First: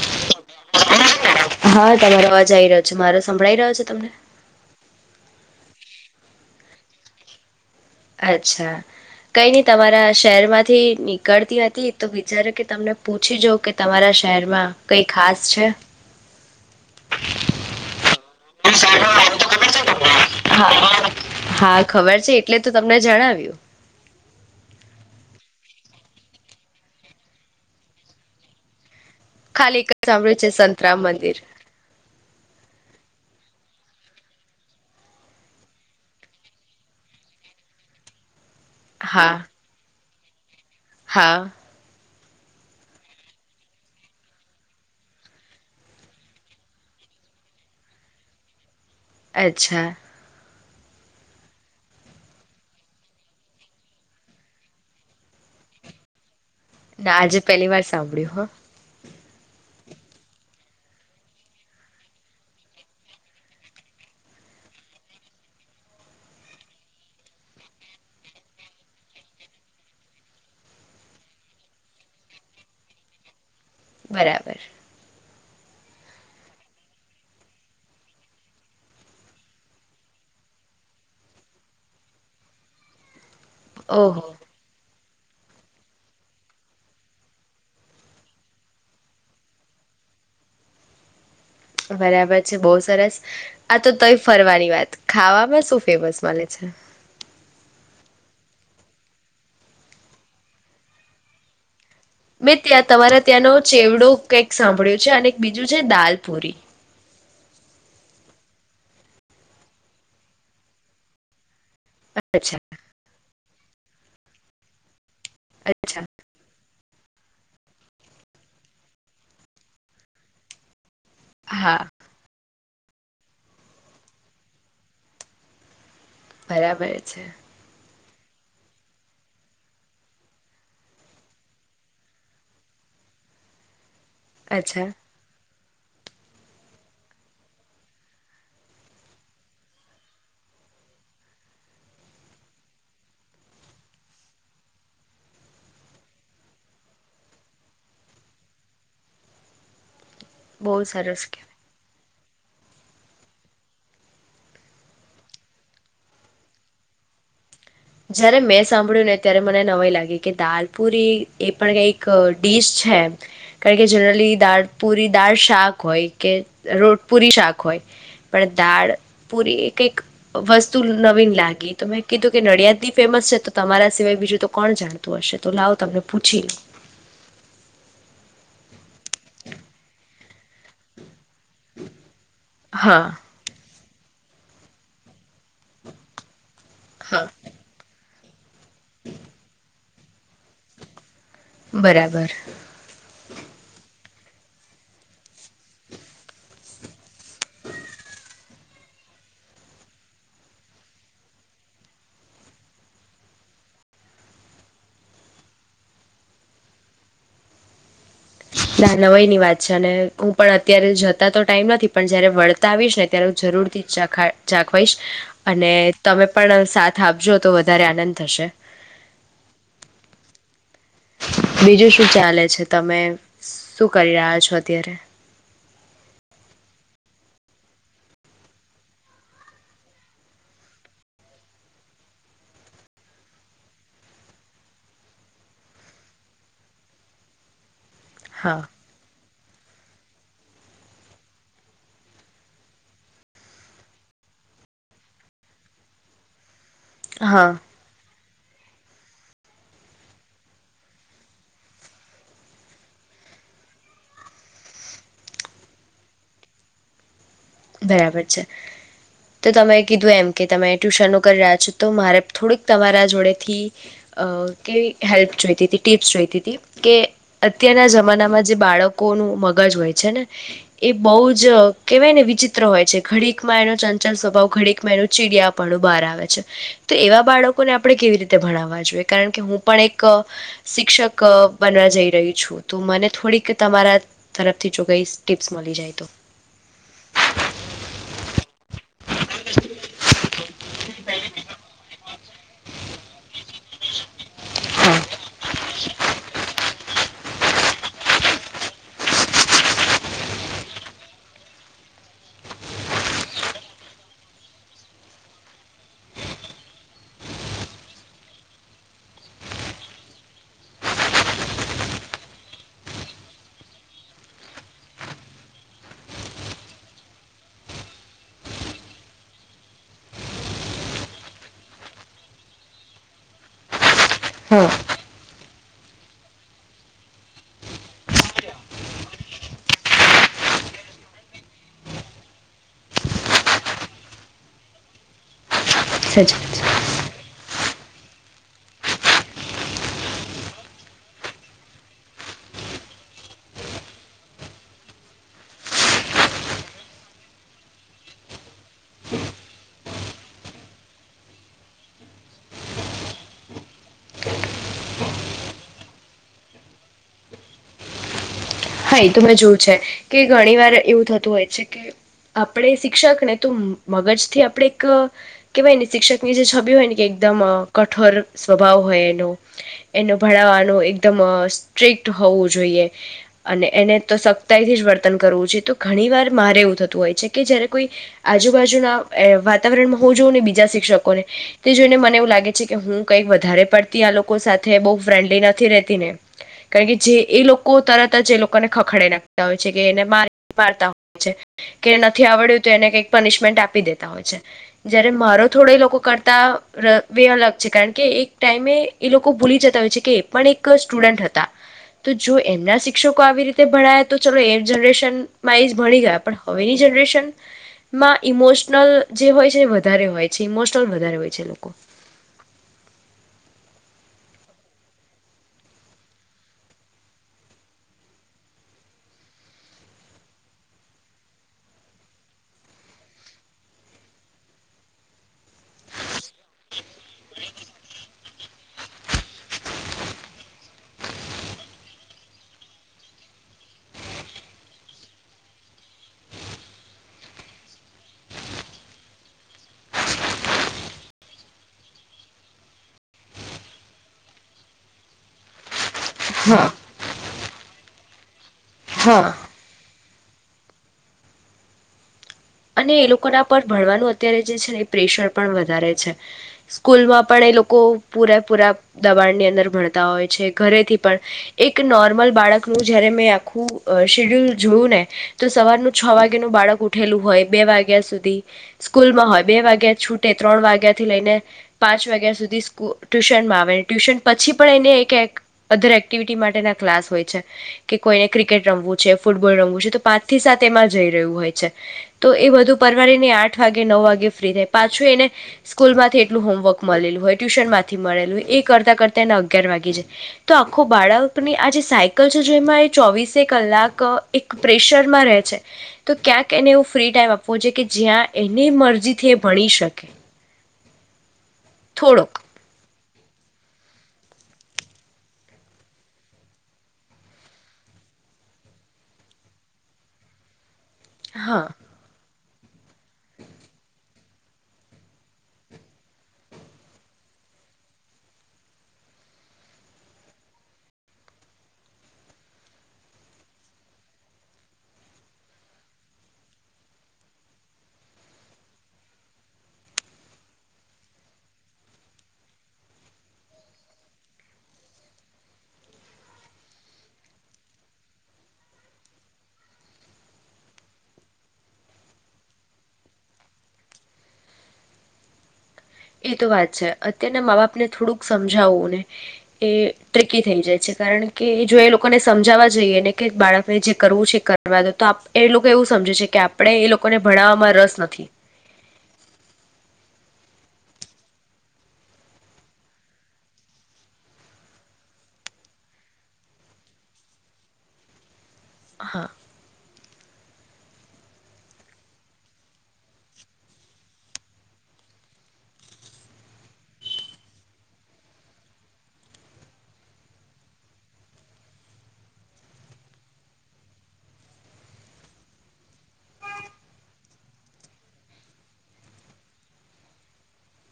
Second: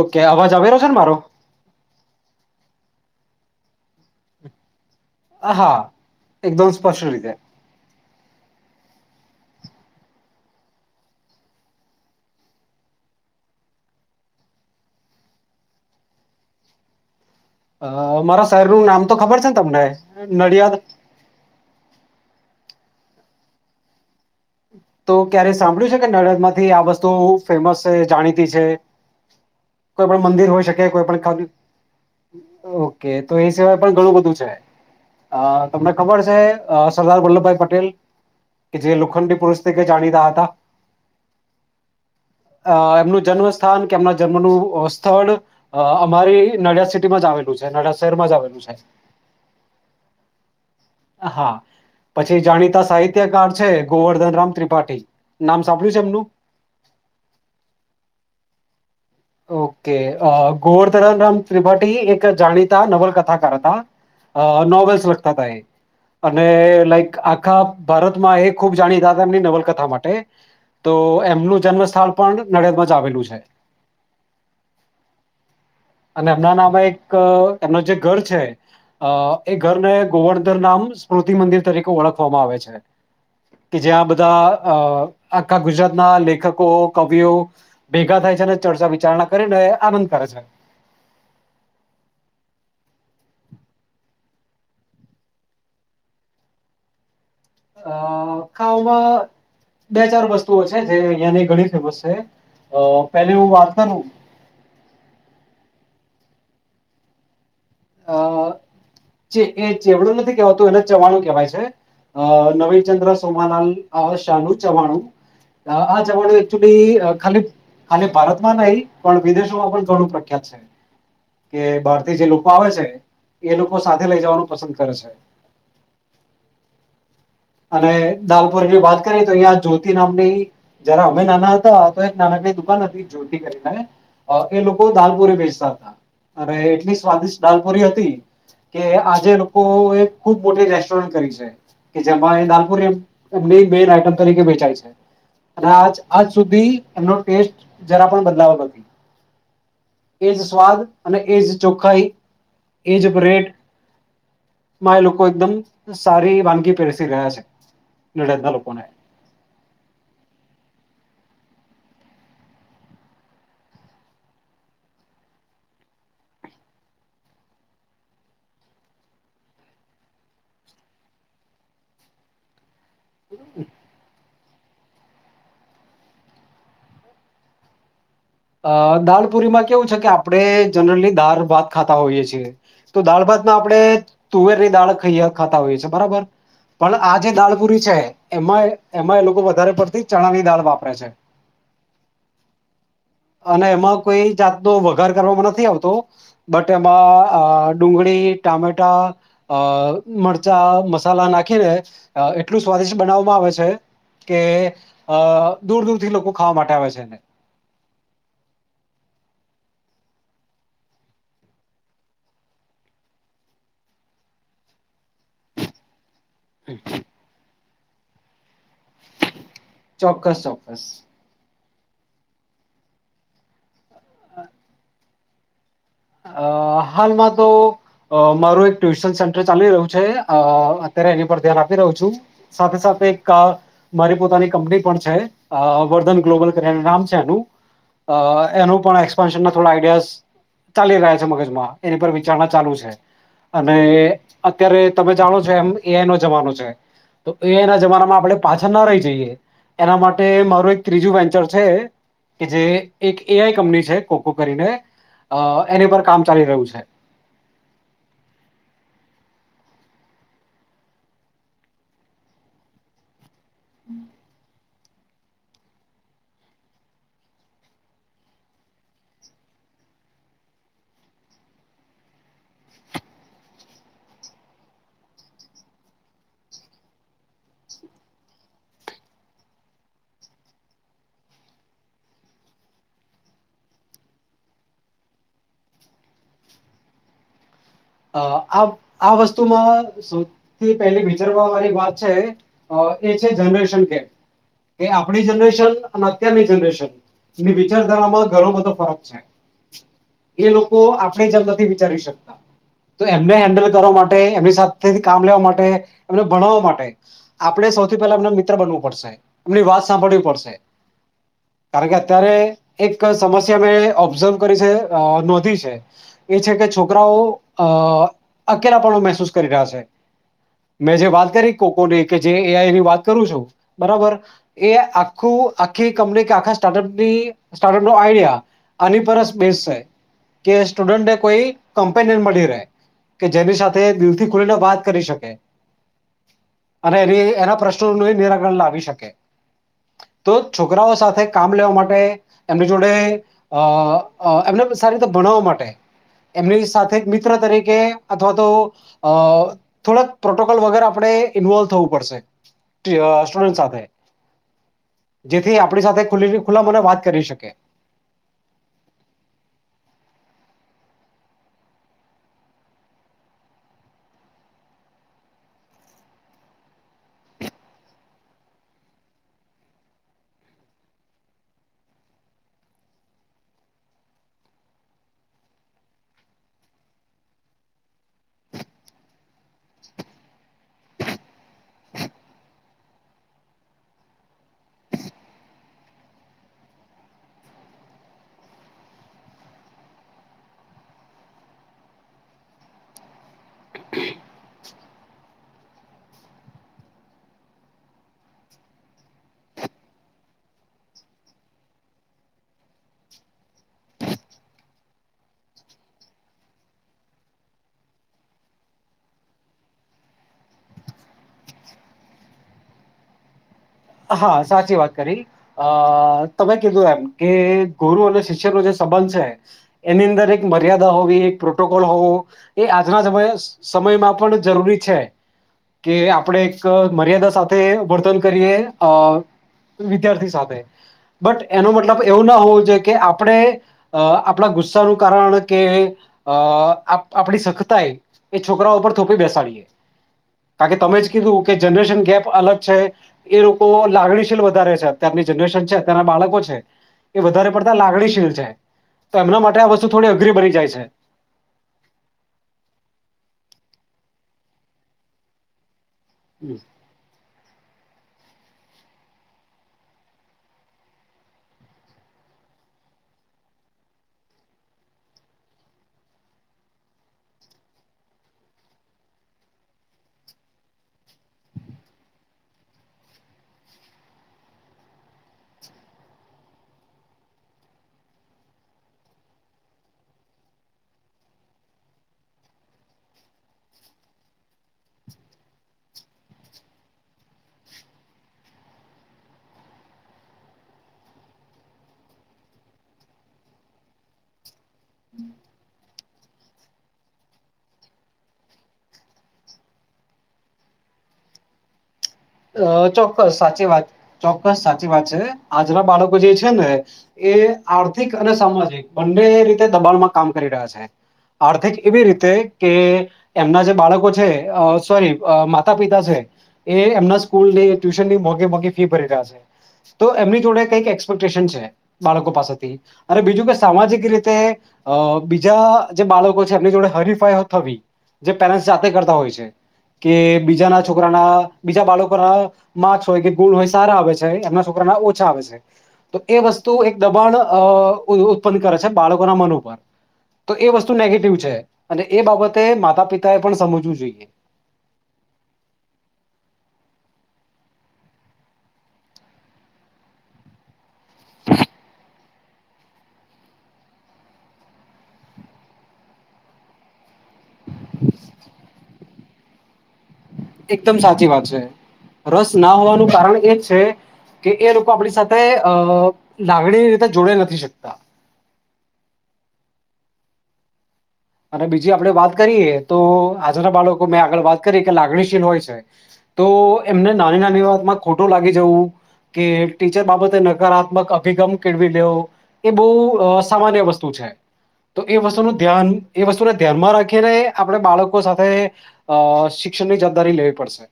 Okay અવાજ આવેલો છે ને મારો? હા તમારો અવાજ આઈ રહ્યો છે મારો સંભળાઈ રહ્યો છે તમને? હા, એકદમ સ્પષ્ટ રીતે. અચ્છા કઈની તમારા શહેરમાંથી નીકળતી હતી તો વિચાર્યુ કે તમને પૂછી જોઉં કે તમારા શહેરમાં કઈ ખાસ છે? અ મારા શહેરનું નામ તો ખબર છે ને તમને હા નડિયાદ. હા ખબર છે એટલે તો તમને જણાવ્યું તો ક્યારે સાંભળ્યું છે કે નડિયાદમાંથી આ વસ્તુ ફેમસ છે જાણીતી છે. ખાલી એક જ કોઈ પણ સાંભળ્યું મંદિર છે હોય શકે સંતરામ કોઈ પણ મંદિર [unintelligible] ઓકે. તો એ સિવાય પણ ઘણું બધું છે અ તમને ખબર છે અ સરદાર વલ્લભભાઈ પટેલ? કે જે હા લોખંડી જાણીતા હતાં. હા. અ એમનું જન્મસ્થાન કે એમના જન્મનું સ્થળ અ અમારી નડિયાદ સિટીમાં જ આવેલું છે નડિયાદ શહેરમાં જ આવેલું છે. અચ્છા. હા પછી જાણીતા સાહિત્યકાર છે ગોવર્ધન રામ ત્રિપાઠી નામ સાંભળ્યું છે એમનું? ના આજે પેલી વાર સાંભળ્યું હ. ઓકે, અ ગોવર્ધનનરામ ત્રિપાઠી એક જાણીતા નવલકથાકાર હતા અ નોવેલ્સ લખતા હતા એ અને લાઈક આખા ભારતમાં એ ખૂબ જાણીતા હતા એમની નવલકથા માટે તો એમનું જન્મસ્થાન પણ નડિયાદમાં જ આવેલું છે. બરાબર. અને એમના નામે એક એમનું જે ઘર છે અ એ ઘરને ગોવર્ધનરામ સ્મૃતિ મંદિર તરીકે ઓળખવામાં આવે છે. કે જ્યાં ઓહો બધા અ આખા ગુજરાતના લેખકો, કવિઓ ભેગા થાય છે ને ચર્ચા વિચારણા કરીને આનંદ કરે છે. બરાબર છે બહુ સરસ, આ તો તોય ફરવાની વાત ખાવામાં શું ફેમસ મલે છે? અ ખાવામાં બે ચાર વસ્તુઓ છે જે અહિયાંની ઘણી ફેમસ છે મેં અ ત્યાં તમારા પેલી હું ત્યાંનો વાત કરું ચેવડો કંઈક સાંભળ્યું છે અને બીજું છે દાલ પૂરી અ ચે એ ચેવડું નથી કેવાતું એને ચવાણું કેહવાય છે. અ અચ્છા નવીચંદ્ર સોમાલાલ હા, શાનું ચવાણું? અચ્છા વળી એક ચુ લી ખાલી ભારતમાં નહીં પણ વિદેશોમાં પણ ઘણું પ્રખ્યાત છે. કે હા ભારતીય જે લોક આવે છે એ લોકો સાથે લઈ જવાનું પસંદ કરે છે. બરાબર છે. અને દાલપોર વાત કરી તો અહં જ્યોતિ નામની જયારા અમે નાના હતા તો એક નાના કઈ દુકાન હતી જતિ કરીને અ એ અચ્છા લોકો દાલપુરી બેચતા અરે એટલી સ્વાદિષ્ટ દાલપોરી હતી કે આજે લોકો ખુબ મોટી રેસ્ટોરન્ટ કરી છે. જેમાં દાલપુરી મેન આઈટમ તરીકે વેચાય છે અને આજ સુધી એનો ટેસ્ટ જરા પણ બદલાવો નથી એજ બહુ સ્વાદ અને સરસ એજ કહેવાય ચોખાઈ. એજ રેટ મા એ લોકો એકદમ સારી વાનગી પેર રહ્યા છે. જયારે મેં સાંભળ્યું ને ત્યારે મને નવાઈ લાગી કે દાલપુરી એ પણ કઈક ડીશ છે એમ કારણ કે જનરલી દાળ પૂરી દાળ શાક હોય, કે રોટ પુરી શાક હોય, પણ દાળ પૂરી કઈક વસ્તુ નવીન લાગી તો મેં કીધું કે નડિયાદ ફેમસ છે તો તમારા સિવાય બીજું તો કોણ જાણતું હશે તો લાવ તમને પૂછી લોઉ અ દાલ પુરીમાં કેવું છે કે આપડે જનરલી દાળ ભાત ખાતા હોઈએ છીએ હા તો દાળ ભાત ના આપણે તુવેરની દાળ ખઇ ખાતા હોય છે બરાબર પણ આ હા જે દાળપુરી છે, એમ આઈ એમાં એ લોકો વધારે પડતી ચણ ની દાળ વાપરે છે. બરાબર. અને એમાં કોઈ જાતનો વઘાર કરવામાં નથી આવતો બટ એમાં ડુંગળી ટામેટા અ મરચાં મસાલા નાખીને એટલું સ્વાદિષ્ટ બનાવવામાં આવે છે કે અ દૂર દૂરથી લોકો ખાવા માટે આવે છે એને ના નવાઈ ની વાત છે અને હું પણ અત્યારે જતા તો ટાઈમ નથી પણ જયારે વળતા આવીશ ને ત્યારે હું જરૂર થી ચખ ચાખવાઈશ અને તમે પણ સાથ આપજો તો વધ વધારે આનંદ થશે. ચોક્કસ ચોક્કસ બીજું શું ચાલે છે તમે શું કરી રહ્યા છો અત્યારે અ હાલમાં તો મારું એક ટ્યુશન સેન્ટર ચાલી રહ્યું છે, અ અત્યારે એની પર ધ્યાન આપી રહું છું સાથે સાથે એક મારી પોતાની કંપની પણ છે વર્ધન ગ્લોબલ કરીને નામ છે એનું અ હા એનું પણ એક્સપન્શન નથી થોડા આઈડિયાસ ચાલી રહ્યા છે મગજમાં એની પર વિચારણા ચાલુ છે અને અત્યારે તમે જાણો છો એમ એઆઈ નો જમાનો છે. તો હા એ આઈ ના જમાનામાં આપણે પાછળ ના રહી જઈએ એના માટે મારું એક ત્રીજું વેન્ચર છે કે જે એક એ આઈ કંપની છે કોકો કરીને અ એની પર કામ ચાલી રહ્યું છે. બરાબર છે તો તમે કીધું એમ કે તમે ટ્યુશનો કરી રહ્યા છો તો મારે થોડુંક તમારા જોડે થી અ કેવી હેલ્પ જોઈતી ટીપ્સ જોઈતી હતી કે અત્યારના જમાનામાં જે બાળકોનુંું મગજ હોય છે ને એ બહુ જ કેહેવાય ને વિચ હોય છે ઘડીકમાં એનો ચંચલ સ્વભાવ ઘડીકમાં એનું ચીડિયાપણું બહાર આવે છે તો એવા બાળકોને આપણે કેવી રીતે ભણાવવા જોઈએ કારણ કે હું પણ એક શિક્ષક બનવા જઈ રહી છું તો મને થોડીક તમારા તરફથી જો કઈ ટીપ્સ મળી જાય તો હા [unintelligible] અ આ આ વસ્તુમાં સૌથી પહેલી રી વાત છે એ છે જનરેશન કેમ.. કે હા આપણી જનરેશન અને અત્યારની જનરેશન ની વિચારધારામાં ઘણો બધો ફરક છે એ લોકો આપણે જમ નથી વિચારી શકતા.. તો એમને હેન્ડલ કરવા માટે એમની સાથે કામ લેવા માટે એમને ભણાવવા માટે આપણે સૌથી પહેલા એમને મિત્ર બનવું પડશે એમની વાત સાંભળવી પડશે કારણ કે અત્યારે એક સમસ્યા મેં ઓબ્ઝર્વ કરી છે નોંધી છે એ છે કે છોકરાઓ.... અ અકેલા પણો મહેસૂસ કરી રહ્યા છે મેં જે વાત કરી કોકોની કે જેની વાત કરું છું બરાબર.. હા એ આ... આખું આખી કંપની કે આખા સ્ટાર્ટઅપ ની સ્ટાર્ટઅપ નો આઈડિયા આની પર બેઝ છે કે સ્ટુડન્ટને કોઈ કંપનીને મળી કે જેની સાથે દિલથી ખુલીને વાત કરી શકે સાચી વાત છે અને એની એના... પ્રશ્નો ન નિરાકરણ લાવી શકે તો છોકરાઓ સાથે કામ લેવા માટે એમની જોડે અ અ એમને સારી રીતે ભનાવવા માટે એમની સાથે... તરીકે અથવા તો અ થોડક પ્રોટોકોલ વગ આપણે ઇન્વોલ્વ થવું પડશે અ સુડટ સાથે જેથી આપણી સાથે ખુ ખુલ્લા મને વાત કરી શકે હા એ તો મેં જોયું છે કે ઘણી વાર એવું થતું હોય છે કે આપણે શિક્ષક ને તો મગજ થી આપણે એક કેવાય ને શિક્ષકની જે છબી હોય ને કે એકદમ કઠોર સ્વભાવ હોય એનો એનો ભણાવવાનો એકદમ સ્ટ્રિક્ટ હોવું જોઈએ અને એને તો સખ્તાઈથી જ વર્તન કરવું જોઈએ તો ઘણી વાર મારે એવું થતું હોય છે કે જયારે કોઈ આજુબાજુના એ વાતાવરણમાં હું જોઉં ને બીજા શિક્ષકોને તે જોઈને મને એવું લાગે છે કે હું કંઈક વધારે પડતી આ લોકો સાથે બહુ ફ્રેન્ડલી નથી રહેતી ને કારણ કે જે એ લોકો તરત.. ને ખખડાઇ નાખતા હોય છે કે એને મા મારતા હોય છે કે નથી આવડ્યું તો એને કક પનિશમેન્ટ આપી દેતા હોય છે જયારે મારો થોડો લોકો કરતા બે અલગ છે કારણ કે એક ટાઈમે એ લોકો ભૂલી જતા હોય છે કે એ પણ એક સ્ટુડન્ટ હતા તો જો એમના.. શિક્કો આવી રીતે ભણયા તો ચાલ એ જનરેશનમાં એ જ ભણી ગયા પણ હવેની જનરેશનમાં ઈમોશનલ જે હોય છે વધારે હોય છે ઇમોશનલ વધારે હોય છે લોકો હા સાચી વાત કરી અ તમે કીધું એમ કે ગુરુ અને શિષ્યનો જે સંબંધ છે એની અંદર એક મર્યાદા હોવી એક પ્રોટોકોલ હોવો એ આજના સમય સમયમાં પણ જરૂરી છે કે આપણે એક મર્યાદા સાથે વર્તન કરીએ.. અ વિદ્યાર્થી સાથે બટ એનો મતલબ એવું ના હોવું જોઈએ કે આપણે અ આપણા ગુસ્સાનું કારણ કે અ આપણી સખ્તાએ એ છોકરાઓ ઉપર થોપી બેસાડીએ કારણ કે તમે જ કીધું કે જનરેશન ગેપ અલગ છે એ.. લોકો લાગણીશીલ વધારે છે અતારની જનરેશન છે. તેના બાળકો છે. હા એ વધારે પડતા લાગણીશીલ છે. તો હા એમના માટે આ વસ્ થોડી અઘરી બની જાય છે અને એ લોકોના પર ભણવાનું અત્યારે જે છે ને એ પ્રેશર પણ વધારે છે સ્કૂલમાં પણ એ લોકો... લોકો પૂરેપૂરા દબાણની અંદર ભણતા હોય છે ઘરેથી પણ એક નોર્મલ બાળકનું જયારે મેં આખું શેડ્યુલ અ જોયું ને તો સવારનું છ વાગેનું બાળક ઉઠેલું હોય બે વાગ્યા સુધી સ્કૂલમાં હોય બે વાગ્યા છૂટે ત્રણ વાગ્યા થી લઈને પાંચ વાગ્યા સુધી સ્કૂલ ટ્યુશનમાં આવે ટ્યુશન પછી પણ એને એક અધર એક્ટિવિટી માટેના ક્લાસ હોય છે કે કોઈને ક્રિકેટ રમવું છે ફૂટબોલ રમવું છે તો પાંચ થી સાત એમાં જઈ રહ્યું હોય છે તો એ બધું પરવારળને આઠ વાગે નવ વાગે ફ્રી થાય પાછું એને સ્કૂલ માંથી એટલું હોમવર્ક મળેલું હોય ટ્યુશન માંથી મળેલું હોય એ કરતા કરતા એને અગિયાર વાગે જાય તો આખો બાળકની આ જે સાયકલ છે જેમાં એ ચોવીસે કલાક.. પ્રેશરમાં રહે છે તો ક્યાંક એને.. ફ્રી ટાઈમ આપવો છે કે જ્યાં એની મરજીથી એ ભણી શકે થોડો અ ચોક્કસ સાચી વાત ચોક્કસ સાચી વાત છે આજના બાળકો જે છે ને એ આર્થિક અને સામાજિક બંને રીતે દબાણમાં કામ કરી રહ્યા છે હા આર્થિક એવી રીતે કે એમના જે બાળકો છે અ સોરી માતા પિતા છે એ એમના... ુની મોઘે મો ફી ભરી રહ્યા છે તો એમની જોડે કઈક એક્સપેક્ટેશન છે બાળકો પાસેથી અને બીજું કે સામાજિક રીતે અ બીજા જે બાળકો છે એમની જોડે હરીફાઈ થવી જે પેરેન્ટ જાતે કરતા હોય છે કે બીજાના છોકરાના બીજા બાળકો છકરા માછ હોય કે ગુણ હોય સારા આવે છે એમના છોકરાના ઓછા આવે છે તો એ વસ્તુ એક દબાણ અ ઉત્પન્ન કરે છે બાળકોના મન ઉપર તો એ વસ્તુ નેગેટિવ છે અને એ બાબતે માતા પિતા એ પણ સમજવું જોઈએ. એ તો વાત છે અત્યારના મા બાપને થોડુંક સમજાવું ને એ ટકી થઈ જાય છે કારણ કે જો એ લોકોને સમજાવવા જઈએ ને કે બાળકને જે કરવું છે, એ કરવા દો તો આપ એ લોકો એવું સમજે છે, કે આપણે એ લોકોને ભણ રસ નથી. એકદમ સાચી વાત છે, રસ ના હોવાનું કારણ એ છે, કે એ લોકો આપણી સાથે અ લાગણી રીતે જોડે નથી શકતા. હા અને બીજી આપણે વાત કરીએ તો [unintelligible] બાળકો મેં આગળ વાત કરીએ કે લાગણીશીલ હોય છે, તો એમને નાની નાની વાતમાં ખોટું લાગી જવું કે ટીચર બાબતે નકારાત્મક અભિગમ કેળવી દેવો એ બહુ સામાન્ય વસ્તુ છે, તો એ વસ્તુનું ધ્યાન એ વસ્તુને ધ્યાનમાં રાખીને આપણે બાળકો સાથે અ શિક્ષણની જબદારી લેવી પડશે.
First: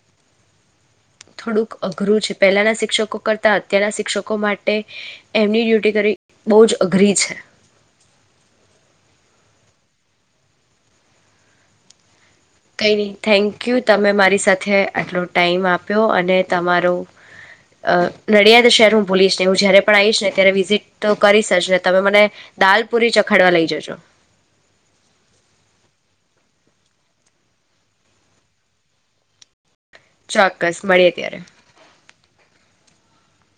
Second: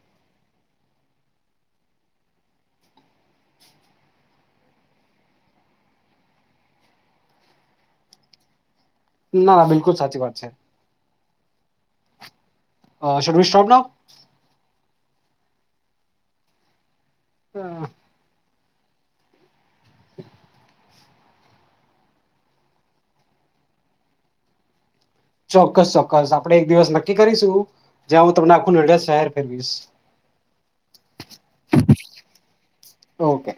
થોડુંક અઘરું છે, પહેલાના શિક્ષકો કરતા અત્યારના શિક્ષકો માટે એમની ડ્યુટી કરવી બહુ જ અઘરી છે. ના [unintelligible] બિલકુલ સાચી વાત છે. કઈ નહી should we thank stop you now તમે મારી સાથે આટલો ટાઈમ આપ આપ્યો અને [unintelligible] અ નડ્યા શહેર હું ભૂલીશ ને હું જયારે પણ આવીઈશ ને ત્યારે વિઝિટ તો કરીશજ ને તમે મને દાલપુરી ચખાડવા લઈ જજો. ચોક્કસ ચોક્કસ આપડે એક દિવસ નક્કી કરીશું જ્યાં હું તમને આખું [unintelligible] શહેર ફેરવીશ. ચોક્કસ મળીએ ત્યારે ઓકે